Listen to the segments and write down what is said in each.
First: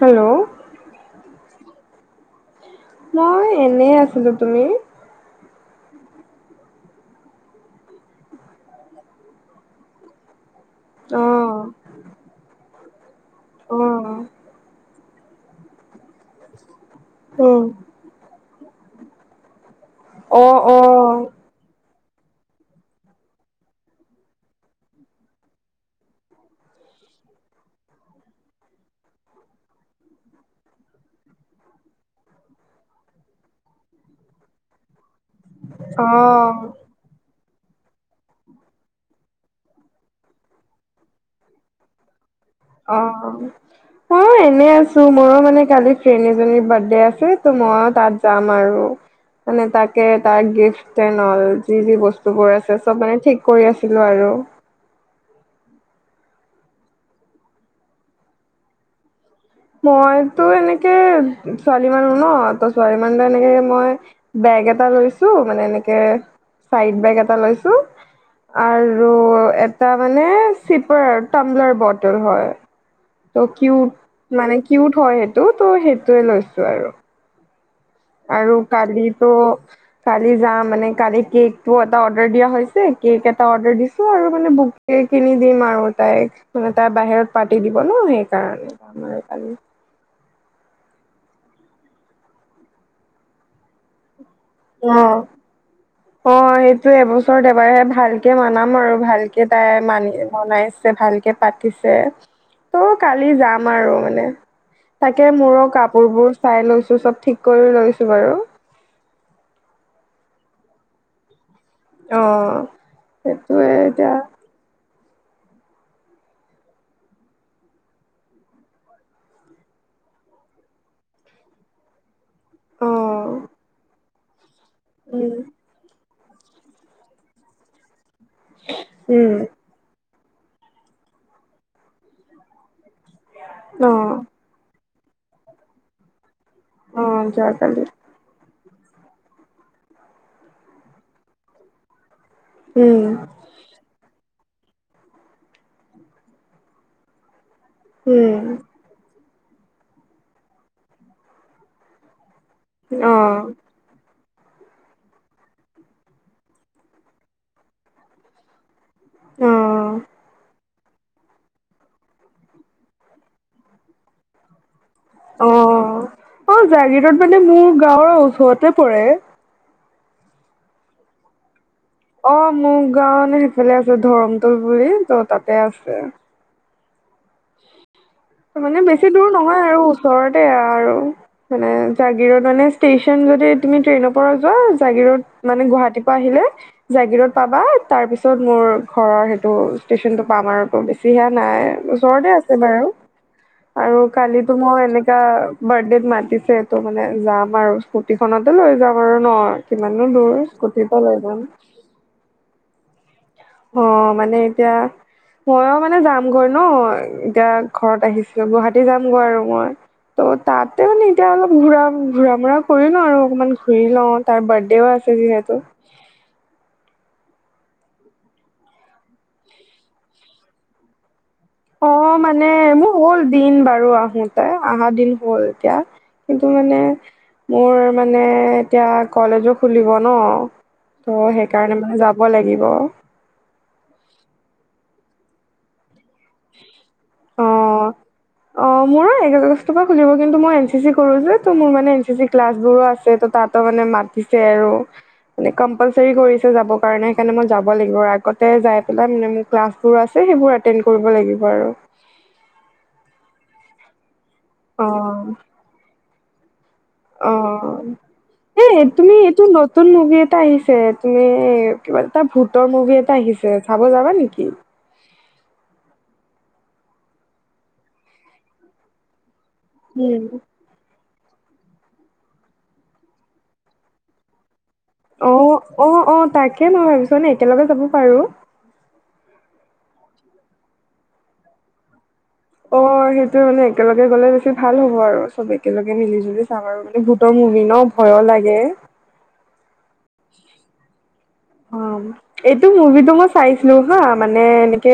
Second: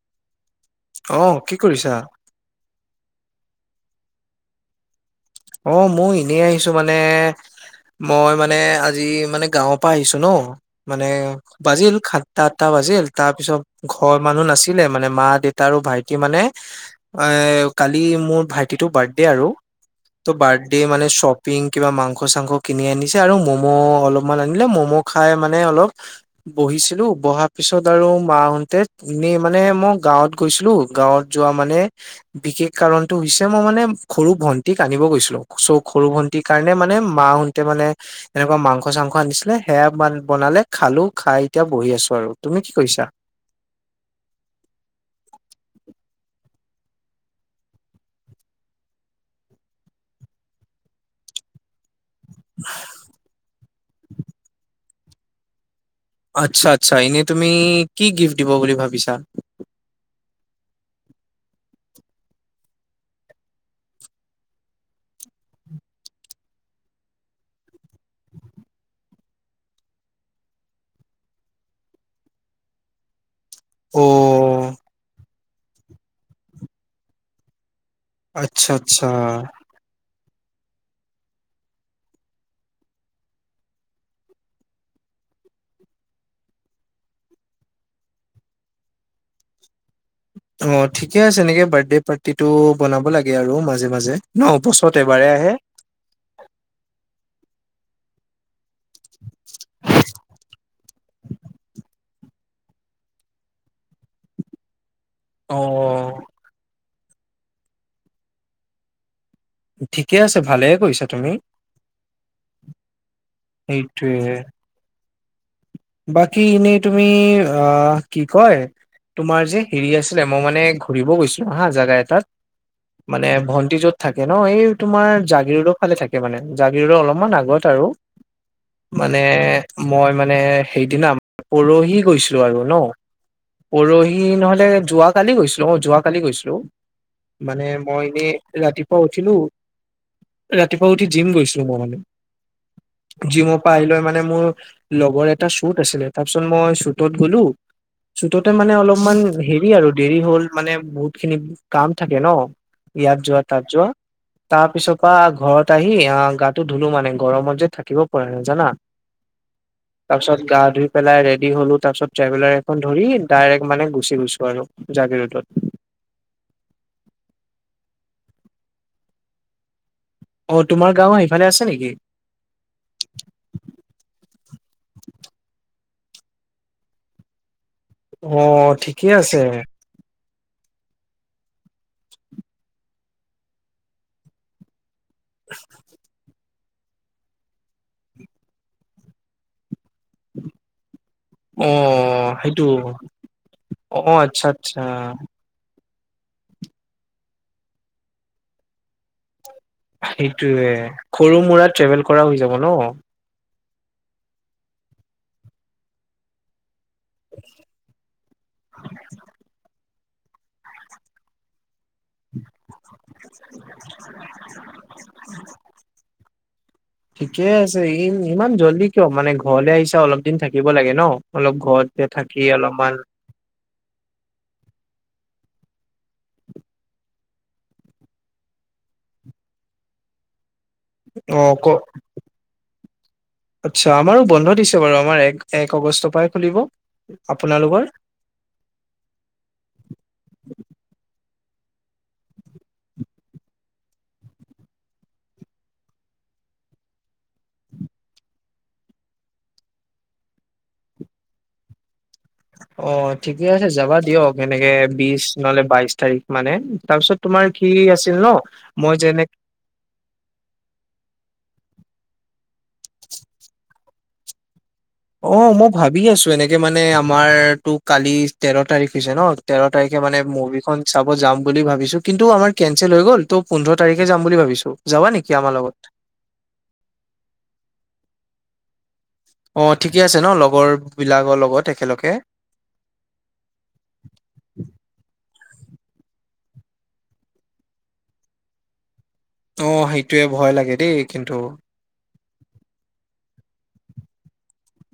Hello অ' কি কৰিছা মই এনে আছিলো তুমি অ' মই এনেই আহিছো মানে মই মানে আজি মানে গাঁৱৰ পৰা আহিছো ন মানে অ বাজিল সাতটা আঠটা বাজিল তাৰ পিছত অ ঘৰৰ মানুহ নাছিলে মানে মা দে তাৰো ভাইটি মানে উম কালি মোৰ ভাইটিটো বাৰ্থডে আৰু ত অ অ অ বাৰ্থডে মানে চ পিং কিবা মাংস চাংস কিনি আনিছে আৰু ম'ম' অলপমান আনিলে ম'ম' খাই মানে অলপ বহিছিলো বহা পিছত আৰু মাাহতে এনেই মানে মই গাঁৱত গৈছিলো গাঁৱত যোৱা মানে বিশেষ কাৰণটো হৈছে মই মানে সৰু ভন্টিক [inaudible] আনিব গৈছিলোঁ। [inaudible] চ' সৰু ভন্টিৰ কাৰণে মানে মাহ‍ঁতে মানে [inaudible] এনেকুৱা মাংস-চাংস আনিছিলে সেয়া বনালে খালো, খাই এতিয়া বহি আছো আৰু। [inaudible] কৰিছা? অঁ! [inaudible] মইয়ো এনেই আছো। মইও মানে কালি ফ্ৰেণ্ড এজনীৰ বাৰ্থডে আছে ত' মই তাত যাম আৰু। [inaudible] মানে তাক তাৰ গিফ্ট [inaudible] নল যি যি বস্তু [inaudible] [inaudible] আছে চব মানে ঠিক কৰি আছিলোঁ আৰু। আচ্ছা-আচ্ছা। এনেই তুমি কি গিফ্ট দিব বুলি ভাবিছা? [inaudible] মইতো এনেকে ছোৱালী মানুহ ন ত' ছোৱালী মানুহ এনেকে মই [unintelligible] বেগ এটা লৈছোঁ, মানে এনেকে চাইড বেগ এটা লৈছোঁ। [inaudible] আৰু এটা মানে চিপাৰ টংলাৰ বটল হয়। [inaudible] ত' কিউট অ মানে কিউট হয় সেইটো ত' সেইটোৱেই লৈছো আৰু। [inaudible] আৰু আচ্ছা আচ্ছা কালিটো [inaudible] কালি যাম মানে কালি কেকটো এটা অৰ্ডাৰ দিয়া হৈছে কেক এটা অৰ্ডাৰ দিছো আৰু মানে বহু [inaudible] [inaudible] কিনি দিম আৰু তাইক মানে তাই বাহিৰত পাতি দিব ন সেইকাৰণে আৰু কালি অঁ! ঠিকে আছে এনেকে বাৰ্থডে পাৰ্টিটো বনাব লাগে আৰু মাজে-মাজে। [inaudible] ন' বছৰত এবাৰে আহে। [inaudible] অঁ সেইটোৱেই এবছৰত এবাৰেহে ভালকে মানাম আৰু ভালকে তাই মানি মনাইছ [inaudible] [inaudible] ভালকে পাতিছে ত' কালি যাম আৰু মানে। তাকে মোৰো অ কাপোৰবোৰ চাই লৈছোঁ, চব ঠিক কৰি লৈছো বাৰু। [inaudible] ঠিকে আছে ভালে কৰিছা তুমি। [inaudible] অঁ! সেইটোৱেই এতিয়া সেইটোয়ে [inaudible] বাকী এনেই তুমি আহ কি কয় [inaudible] তোমাৰ যে হেৰি আছিলে মই মানে ঘূৰিব গৈছিলো হা জেগা এটাত। অ [inaudible] মানে ভন্টি যত থাকে ন এই তোমাৰ উম জাগিৰোডৰ [unintelligible] ভালে থাকে মানে। জাগীৰোডৰ অলপমান আগত আৰু মানে উম মই মানে [unintelligible] সেইদিনা পৰহি গৈছিলো আৰু ন। অ পৰহি নহলে [inaudible] যোৱ কালি গৈছিলোঁ অ' যোৱাকালি গৈছিলোঁ। অ মানে যোৱাকালি মই এনে [unintelligible] ৰাতিপুৱা উঠিলোঁ, ৰাতিপুৱা উঠি জিম গৈছিলোঁ মই মানে। [inaudible] উম জিমৰ পৰা আহি লৈ মানে মোৰ লগৰ এট [inaudible] তাৰ শ্বুট আছিলে। তাৰপিছত মই শ্বুটত গলোঁ। উম শ্বুটতে মানে অলপমান হেৰি আৰু [inaudible] দেৰি হ'ল মানে বহুতখিনি কাম থাকে ন অ ইয়াত যোৱা তাত যোৱা। [unintelligible] তাৰ পিছৰ পৰা ঘৰত আহি আহ গাটো ধুলো মানে গৰমত যে থাকিব পৰা নাই জানা। [inaudible] অঁ। [inaudible] তাৰ পিছত গা ধুই পেলাই ৰেডি হ'লো। তাৰ পিছত ট্ৰেভেলাৰ এখন ধৰি ডাইৰেক্ট মানে গুচি গৈছোঁ আৰু। [inaudible] জাগিৰোডত। [inaudible] অঁ জাগিৰোড মানে মোৰ গাঁৱৰ ওচৰতে পৰে। [inaudible] অঁ! তোমাৰ গাঁও সেইফালে আছে নেকি? [inaudible] অঁ! মোৰ গাঁও মানে সেইফালে আছে। ধৰমটোল বুলি ত তাতে আছে। [inaudible] অ মানে ঠিকে বেছি দূৰ আছে নহয় আৰু ওচ [unintelligible] ওচৰতে আৰু মানে জাগিৰোড মানে ষ্টেচন যদি তুমি ট্ৰেইনৰ পৰা যোৱা [inaudible] জাগিৰোড মানে গুৱাহাটীৰ পৰা আহিলে [inaudible] জাগিৰোড পাবা তাৰ পিছত মোৰ ঘৰৰ সেইটো ষ্টেচনটো পাম আৰু [inaudible] [unintelligible] নাই অ ওচৰতে আছে সেইটো বাৰু। অ আৰু আচ্ছা কালিতো মই আচ্ছা এনেকা [inaudible] বাৰ্থডেত মাতিছে ত মানে যাম আৰু স্কুটিখনকে লৈ যাম আৰু ন। [inaudible] কিমাননো দূৰ সেইটোয়ে স্কুটিৰ পৰা লৈ সৰু যাম মুৰা ট্ৰেভেল কৰাও হৈ যাব ন অ মানে এতিয়া ময়ো মানে যাম গৈ ন এতিয়া ঘৰত আহিছিলো গুৱাহাটী যামগৈ আৰু মই ত' তাতে মানে এতিয়া অলপ ঘুৰা ঘূৰা মুৰা কৰি লওঁ আৰু অকমান ঘূৰি লওঁ তাৰ বাৰ্থডেও আছে যিহেতু ঠিকে আছে ই ইমান জল্দি কিয় মানে ঘৰলে আহিছ অলপ দিন থাকিব লাগে ন অলপ অ ঘৰতে থাকি মানে অলপমান মোৰ হ'ল দিন বাৰু আহোত তে আহা দিন হ'ল এতিয়া কিন্তু মানে মোৰ মানে এতিয়া কলেজো খুলিব ন ত অ সেইকাৰণে মানে যাব লাগিব আতচ্ছা আমাৰো বন্ধ দিছে বাৰু আমাৰ এক এক অগষ্টৰ পৰাই খুলিব অ', আপোনালোকৰ অ মোৰো এক আগষ্টৰ পৰা খুলিব কিন্তু মই এন চি চি কৰো যে ত' মোৰ মানে এন চি চি ক্লাছবোৰো আছে ত' তাত তা মানে মাতিছে আৰু মানে কম্পালচাৰী কৰিছে যাবৰ কাৰণে সেইকাৰণে মই যাব লাগিব আগতে যাই পেলাই মানে ম ক্লাছবোৰ আছে সেইবোৰ এটেণ্ড কৰিব লাগিব আৰু অ ঠিকে আছে যাবা দিয়ক এনেকে বিশ অ', নহলে বাইশ তাৰিখ মানে তাৰপিছত তোমাৰ কি অ', আছিল ন এই মই তুমি যেনেক এইটো নতুন মুভি এটা আহিছে তুমি কিবা এটা ভূতৰ মুভি এটা আহিছে চাব যাবা নেকি অ মউ ভাবি আছো এনেকে মানে আমাৰ তো কালি তেৰ তাৰিখ দিছে ন তেৰ তাৰিখে মানে উম। মুভিখন চাব যাম বুলি ভাবিছো কিন্তু আমাৰ কেনচেল হৈ গ'ল ত' পোন্ধৰ তাৰিখে যাম বুলি ভাবিছো যাবা নেকি অ আমাৰ লগত অ অ তাকে ম‌ই ভাবিছো মানে একেলগে যাব পাৰো অ ঠিকে আছে ন লগৰ বিলাকৰ লগত একেলগে অ সেইটোৱে মানে একেলগে গলে বেছি ভাল হ'ব আৰু চব একেলগে মিলি জুলি চাম আৰু মানে ভূতৰ মুভি ন ভয়ো লাগে অ সেইটোয়ে ভয় লাগে দেই কিন্তু অ এইটো মুভিটো মই চাইছিলো হা মানে এনেকে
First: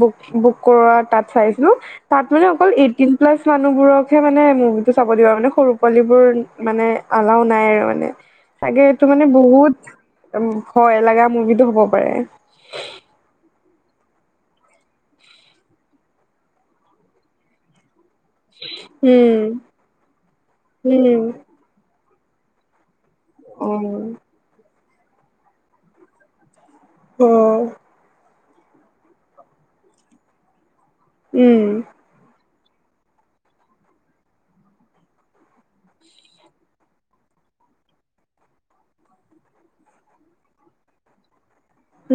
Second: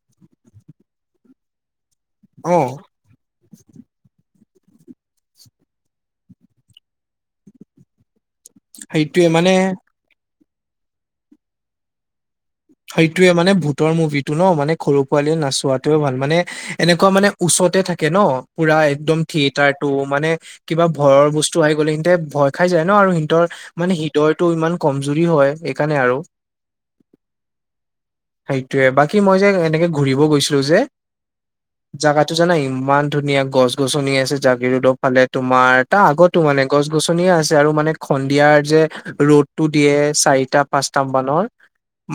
বুক বুক কৰোৱা তাত চাইছিলো তাত মানে অ অকল এইটিন প্লাছ মানুহবোৰকহে মানে মুভিটো চাব দিব মানে সৰু পোৱালিবোৰ মানে আলাও নাই আৰু মানে চাগে এইটো মানে বহুত উম ভয় লগা মুভিটো হব পাৰে সেইটোয়ে মানে ভূতৰ মুভিটো ন মানে সৰু পোৱালীয়ে নাচোৱাতোয়ে ভাল মানে এনেকুৱা মানে ওচতে থাকে ন পুৰা একদম উম থিয়েটাৰটো মানে কিবা উম ভয়ৰ বচ টো আহি গ'লে সিতে ভয় খাই যায় ন আৰু সিতৰ অ মানে হৃদৰটো ইমান কমজুৰি হয় সেইকাৰণে আৰু অ সেইটোয়ে বাকী মই যে এনেকে ঘূৰিব গৈছিলো যে উম জাগাতো জানা ইমান ধুনীয়া গছ গছনি আছে জাগিৰুডৰ ফালে তোমাৰ তা আগত টো মানে গছ গছনিয়ে আছে আৰু মানে সন্ধিয়াৰ যে ৰ'দটো দিয়ে চাৰিটা পাঁচটাম মানৰ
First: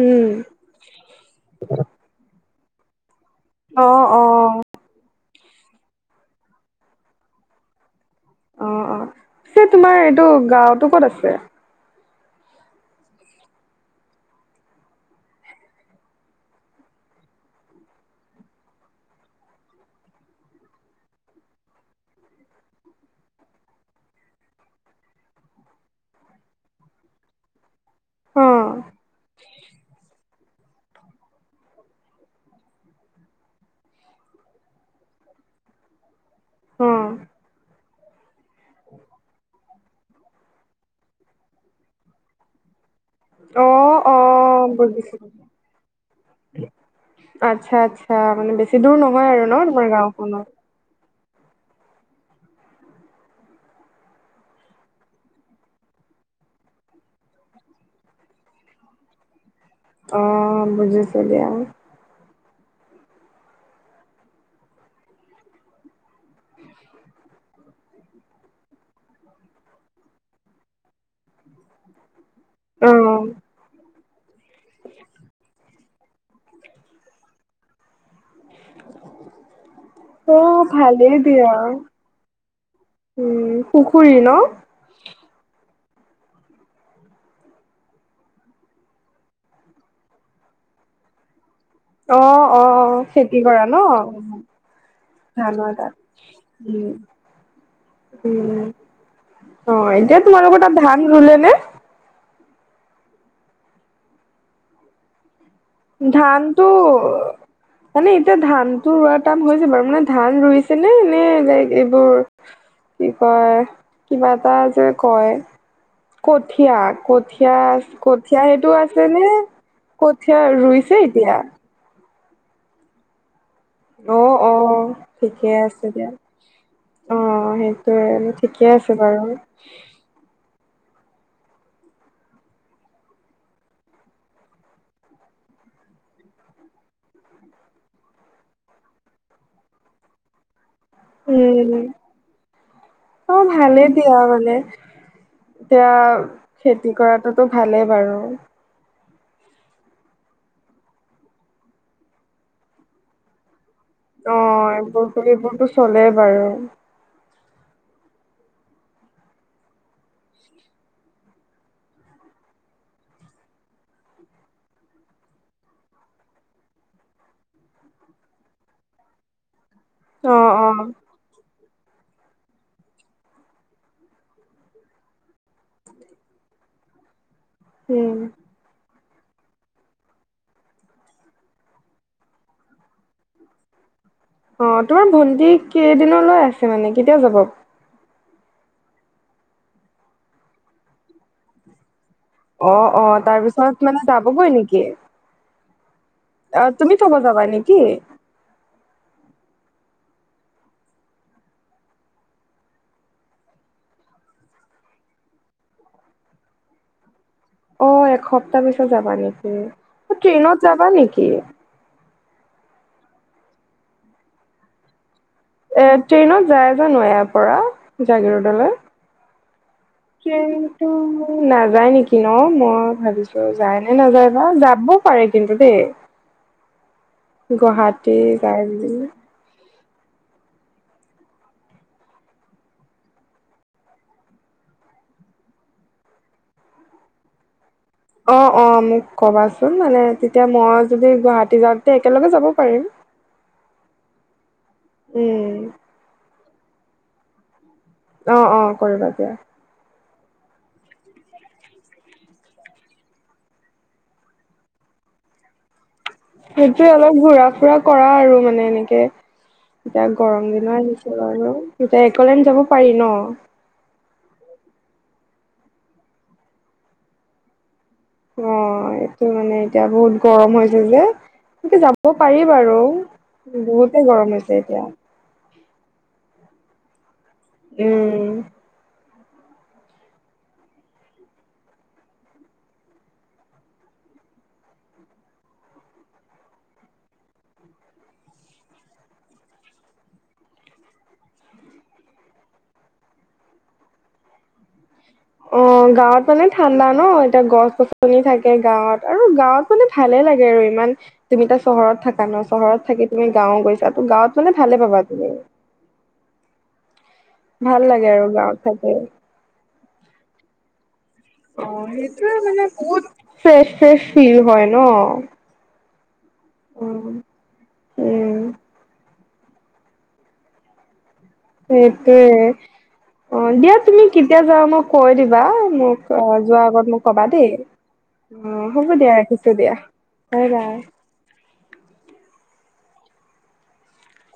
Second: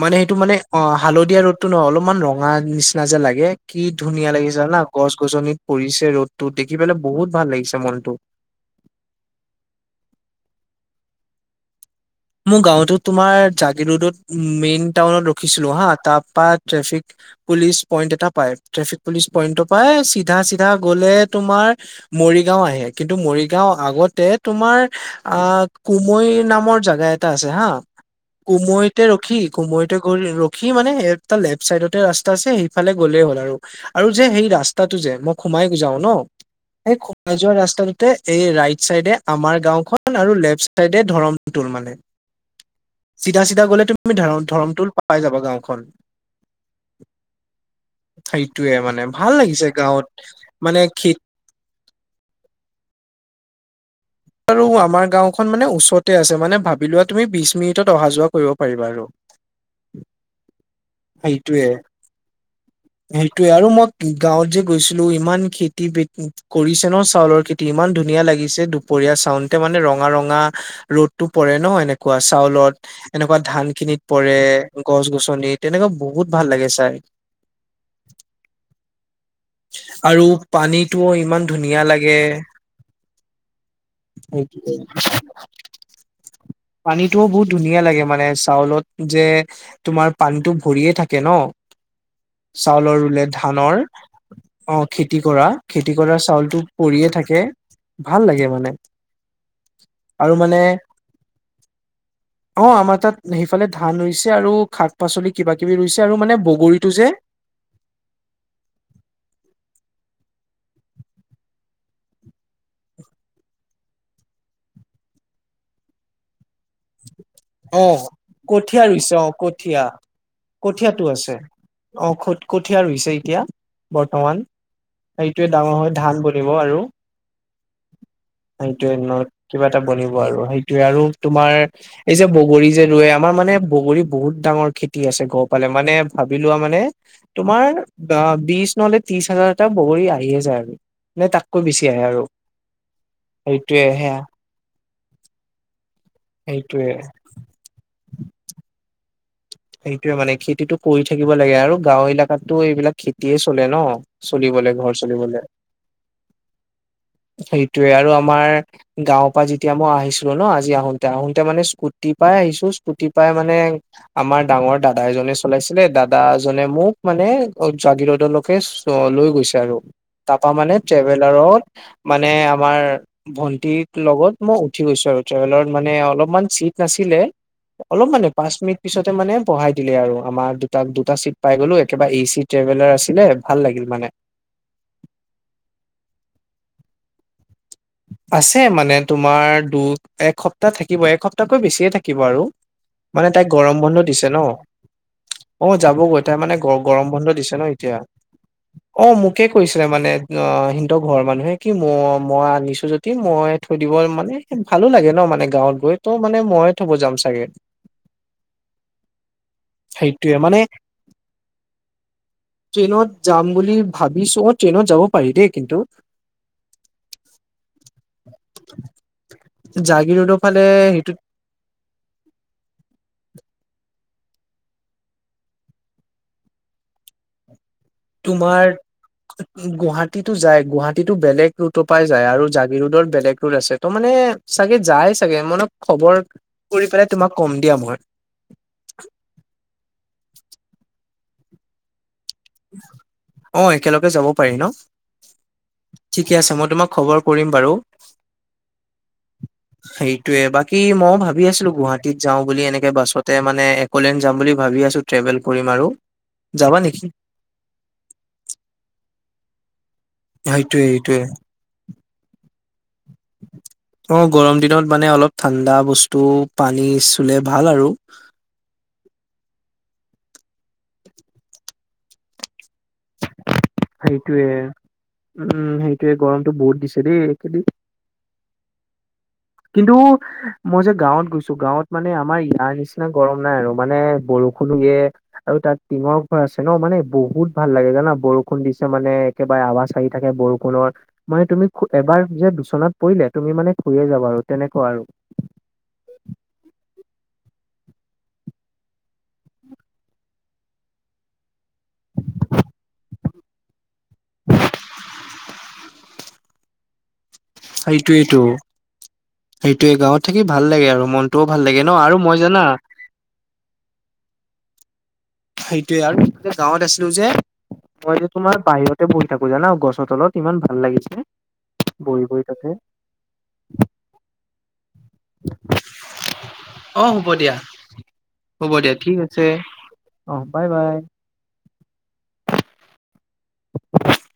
মানে সেইটো মানে অ হালধীয়া ৰ'দতটো ন অলপমান ৰঙা নিচিনা যে লাগে কি অ ধুনীয়া অ লাগিছে জানা গছ গছনিত পৰিছে ৰ'দতটো দেখি পেলাই বহুত ভাল লাগিছে মনটো অ অ পিছে তোমাৰ এইটো গাওতো ক'ত আছে মোৰ গাঁওতো তোমাৰ জাগিৰোডত মেইন টাউনত ৰখিছিলো হা তাৰ পা ট্ৰেফিক পুলিচ পইণ্ট এটা পায় ট্ৰেফিক পুলিচ পইন্ট পাই চিধা চিধা গলে তোমাৰ মৰিগাঁও আহে কিন্তু মৰিগাঁও আগতে তোমাৰ আ কুমৈ নামৰ জাগা জা এটা আছে হা অ কুমৈতে ৰখি কুমৈতে ঘখি সি মানেটা লেফ্ট চাইডতে ৰাস্তা আছে সিফালে গ'লেই হ'ল আৰু আৰু যে সেই ৰাস্তাটো যে মই সোমাই যাও ন অ এই খোৱা যোৱা ৰাস্তাটোতে এই ৰাইট চাইডে আমাৰ গাওখন আৰু লেফ্ট চাইডে ধৰণ তুল মানে। চিধা চিধা অ গলে তুমি অ ধ ধৰমটো বুজিছো পাই যাবা গাঁওখন। আচ্ছা আচ্ছা মানে সেইটোয়ে বেছি দূৰ নহয় আৰু ন তোমাৰ গাওঁখনত। মান কি। আৰু আমাৰ গাওখন মানে ওচৰতে আছে মানে ভাবি লোৱা তুমি বিশ মিনিটত অহা যোৱা কৰিব পাৰিবা আৰু অ বুজি। সেইটোৱে। সেইটোয়ে আৰু মই গাঁৱত যে গৈছিলো ইমান খেতি বাতি কৰিছে ন চাউলৰ খেতি ইমান ধুনীয়া লাগিছে দুপৰীয়া চাওঁতে মানে ৰঙা ৰঙা। ৰ'দতো পৰে নহয় এনেকুৱা অ চাউলত এনেকুৱা ধান খিনিত পৰে গছ গছনিত। তেনেকুৱা বহুত ভাল লাগে চাই। আৰু অ পানীটো ভালেই ইমান দিয়া ধুনীয়া লাগে। উম পুখুৰী ন। পানীতটোও বহুত ধুনীয়া লাগে মানে চাউলত যে। তোমাৰ পানীতটো ভৰিয়ে থাকে ন অ অ চাউলৰ ৰুলে খেতি কৰা ধানৰ ন অ খেতি কৰা ধানৰ খেতি তাত কৰা চাউলটো উম পৰিয়ে থাকে ভাল লাগে উম মানে। অ এতিয়া আৰু তোমা লোকৰ মানে তাত ধান ৰুলে নে। অ আমাৰ তাত সেইফালে ধান ৰুইছে আৰু শাক পাচলি কিবা কিবি ৰুইছে আৰু মানে ধানটো বগৰীত। মানে এতিয়া ধানতটো ৰোৱাৰ টাম হৈছে বাৰু মানে ধান ৰুইছে নে নে লাইক এইবোৰ। কি কয় কিবা এটা যে কয় কঠীয়া কঠীয়া অ কঠীয়া সেইটো আছে নে? ৰুইছে কঠিয়টো আছে এতিয়া অ কঠীয়া হৈছে এতিয়া অ বৰ্তমান। অ সেইটোোৱে ঠিকে ডাঙৰ আছে হয় দিয়া ধান বনিব আৰু অ সেইটোয়ে ঠিকে আছে বাৰু সেইটোৱেই। কিবা এটা বনিব আৰু সেইটোয়ে আৰু তোমাৰ। এই যে বগৰী যে ৰুৱে আমাৰ মানে বগৰী বহুত ডাঙৰ খেতি আছে গহ পালে মানে ভাবি লোৱা মানে তোমাৰ বিশ নলে ত্ৰিশ হাজাৰটা বগৰী আহিয়ে যায় আৰু নে তাতকৈ উম বেছি আহে আৰু অ সেইটোৱে ভালেই সেয়া দিয়া মানে এতিয়া সেইটোৱে খেতি কৰাততো ভালেই বাৰু। সেইটোয়ে মানে খেতিতটো কৰি থাকিব লাগে আৰু গাঁও এলেকাতো এইবিলাক খেতিয়ে চলে ন। অ চলিবলে ঘৰ বৰপুল চলিবলে এইবোৰ ষতো চলে বাৰু। সেইটোৱে আৰু আমাৰ। গাঁওৰ পৰা যেতিয়া মই আহিছিলো ন আজি আহোতে আহোতে মানে স্কুটি পাই আহিছো স্কুটি পাই মানে। আমাৰ ডাঙৰ দাদা এজনে চলাইছিলে দাদা এ জনে মোক মানে জাগিৰোদলৈকে। লৈ গৈছে আৰু অ তাৰাপা মানে অ ট্ৰেভেলাৰত মানে আমাৰ ভন্টিক লগত মই উঠি গৈছো আৰু ট্ৰেভেলত মানে অলপমান চিট নাছিলে। অলপ উম, মানে পাঁচ মিনিট। পিছতে মানে বঢ়াই দিলে আৰু আমাৰ দুটাক দুটা চিট পাই গলো একেবাৰে এ চি ট্ৰেভেলাৰ আছিলে ভাল লাগিল মানে অ তোমাৰ ভণ্টি কেইদিনলৈ আছে মানে কেতিয়া যাব? আছে মানে তোমাৰ দু এসপ্তাহ থাকিব একসপ্তাহকৈ বেছিয়ে থাকিব আৰু। অ', অ', মানে তাৰ তাইক গৰম পিছত বন্ধ মানে দিছে ন যাবগৈ নেকি। অ', যাবগৈ তাই মানে গ অ', তুমি গৰম থ'ব বন্ধ যাবা দিছে ন নেকি? এতিয়া। অ', মোকে কৈছিলে মানে অ', সিন্দ ঘৰৰ মানুহে কি ম মই আনি যদি মই থৈ দিব মানে ভালো লাগে ন মানে গাঁৱত গৈ ত' মানে মই থব যাম চাগে। অ', এসপ্তাহ পিছত যাবা নেকি সেইটোয়ে মানে ট্ৰেইনত যাবা নেকি। ট্ৰেইনত যাম বুলি ভাবিছোঁ ট্ৰেইনত যাব পাৰি দেই কিন্তু। এ ট্ৰেইনত যায় জানো ইয়াৰ পৰা জাগিৰোদলৈ। জাগিৰোদৰ ফালে সেইটোত নাযায় নেকি ন মই ভাবিছোঁ যায় নে নাযায় বা যাব পাৰে কিন্তু দেই। [inaudible] গুৱহাট তোমাৰ গুৱাহাটীতো যায় গুৱাহাটীতো বেলেগ ৰোটৰ পৰা যায় আৰু জাগি ৰোদৰ বেলেগ ৰোট আছে ত মানে চাগে যায় চাগে মনত খবৰ কৰি পেলাই তোমাক ক'ম দিয়া মই। অ', অ', মোক কবাচোন মানে তেতিয়া মই যদি গুৱাহাটী যাওঁ তেতিয়া একেলগে যাব পাৰিম। অ', একেলগে যাব পাৰি ন। উম। ঠিকে আছে মই তোমাক খবৰ কৰিম বাৰু। অ', অ', কৰিবা দিয়া। [inaudible] সেইটোৱে বাকী মইয়ো ভাবি আছিলোঁ গুৱাহাটীত যাওঁ বুলি এনেকে বাছতে মানে একলেন যাম বুলি ভাবি আছোঁ ট্ৰেভেল কৰিম আৰু। যাবা সেইটোৱে নেকি অলপ ঘুৰা ফুৰা কৰা আৰু মানে এনেকে। এতিয়া গৰম দিনা সেইটোয়ে আহিছিল সেইটোয়ে আৰু এতিয়া এক'লেণ্ড যাব পাৰি ন। অ', গৰম দিনত মানে অলপ ঠাণ্ডা বস্তু পানী চুলে ভাল আৰু। অ', এইটো মানে এতিয়া বহুত গৰম হৈ হৈছে যে এনেকে যাব পাৰি বাৰু। বহুতে গৰম সেইটোয়ে হৈছে এতিয়া উম সেইটোয়ে গৰমতটো বহুত দিছে দেই খেলি উম। কিন্তু মই যে গাঁৱত গৈছোঁ গাঁৱত মানে আমাৰ ইয়াৰ নিচিনা গৰম নাই আৰু মানে বৰষুণো ইয়ে আৰু তাত টিঙৰ ঘৰ আছে ন মানে বহুত ভাল লাগে জানা বৰষুণ দিছে মানে একেবাৰে আৱাজ আহি থাকে বৰষুণৰ মানে তুমি এবাৰ যে দুচনাত পৰিলে তুমি মানে শুয়ে যাবা আৰু তেনেকুৱা আৰু। অ', গাঁৱত মানে ঠাণ্ডা ন এতিয়া গছ- গছনি থাকে গাঁৱত আৰু গাঁৱত মানে ভালে লাগে আৰু ইমান। তুমি তা চহৰত থাকা ন চহৰত থাকি তুমি গাঁও গৈছা ত গাঁৱত মানে ভালে পাবা তুমি ভাল লাগে আৰু গাঁৱত থাকে। সেইটোৱে গাঁৱত থাকি ভাল লাগে আৰু মনটোও ভাল লাগে ন আৰু মই জানা ফ্ৰেচ, ফ্ৰেচ ফিল হয় ন। ত আৰু গাঁৱত আছিলোঁ যে মই যে উম তোমাৰ বাহিৰতে বহি থাকো জানা গছৰ তলত ইমান ভাল লাগিছে। বহি সেইটোয়। বহি তাতে। অ', দিয়া তুমি কেতিয়া যোৱা মই কৈ দিবা মোক যোৱাৰ আগত অ মোক কবা হ'ব দেই। দিয়া অ হ'ব হ'ব দিয়া ঠিক আছে ৰাখিছো দিয়া অ', বাই, বাই। [inaudible]